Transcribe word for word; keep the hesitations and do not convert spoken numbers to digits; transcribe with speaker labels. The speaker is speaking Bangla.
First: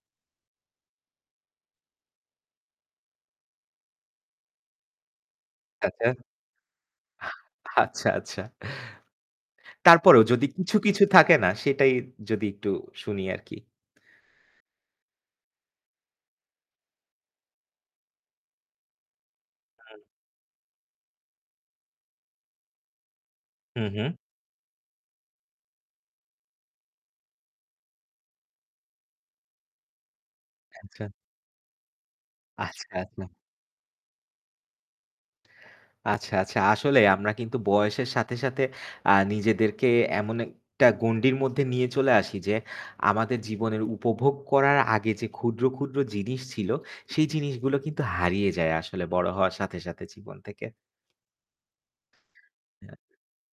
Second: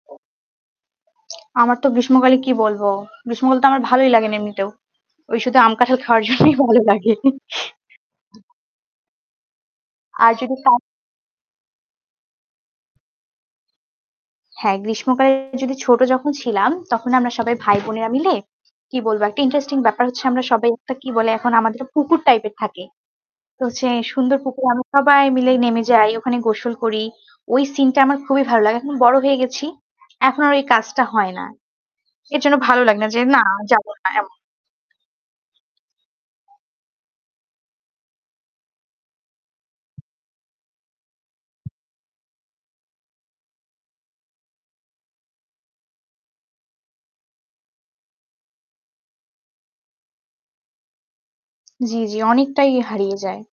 Speaker 1: আমার তো গ্রীষ্মকালে কি বলব? গ্রীষ্মকাল তো আমার ভালোই লাগে না এমনিতেও। ওই শুধু আম কাঁঠাল
Speaker 2: আচ্ছা।
Speaker 1: খাওয়ার জন্যই ভালো লাগে।
Speaker 2: আচ্ছা, আচ্ছা। তারপরও
Speaker 1: আর
Speaker 2: যদি
Speaker 1: যদি তা
Speaker 2: কিছু, কিছু থাকে না সেটাই যদি একটু শুনি আরকি।
Speaker 1: হ্যাঁ, গ্রীষ্মকালে যদি ছোট যখন ছিলাম তখন আমরা সবাই ভাই বোনেরা মিলে কি বলব? একটা interesting
Speaker 2: হুম।
Speaker 1: ব্যাপার হচ্ছে আমরা সবাই একটা কি বলে? এখন আমাদের পুকুর type এর থাকে। তো
Speaker 2: হু,
Speaker 1: হচ্ছে
Speaker 2: হু।
Speaker 1: সুন্দর পুকুর। আমরা সবাই মিলে নেমে যাই, ওখানে গোসল করি। ওই সিন টা আমার খুবই ভালো লাগে। এখন বড় হয়ে গেছি। এখন আর ওই কাজটা
Speaker 2: অ্যাচ্ছা।
Speaker 1: হয় না। এজন্য ভালো
Speaker 2: আচ্ছা,
Speaker 1: লাগে না যে,
Speaker 2: আচ্ছা।
Speaker 1: না যাব না এমন।
Speaker 2: আচ্ছা, আচ্ছা। আসলে আমরা কিন্তু বয়সের সাথে, সাথে আ নিজেদেরকে এমন একটা গন্ডির মধ্যে নিয়ে চলে আসি যে, আমাদের জীবনের উপভোগ করার আগে যে ক্ষুদ্র, ক্ষুদ্র জিনিস ছিল সেই জিনিসগুলো কিন্তু হারিয়ে যায় আসলে বড় হওয়ার সাথে, সাথে জীবন থেকে।
Speaker 1: জি, জি অনেকটাই
Speaker 2: হ্যাঁ, আ
Speaker 1: হারিয়ে যায়।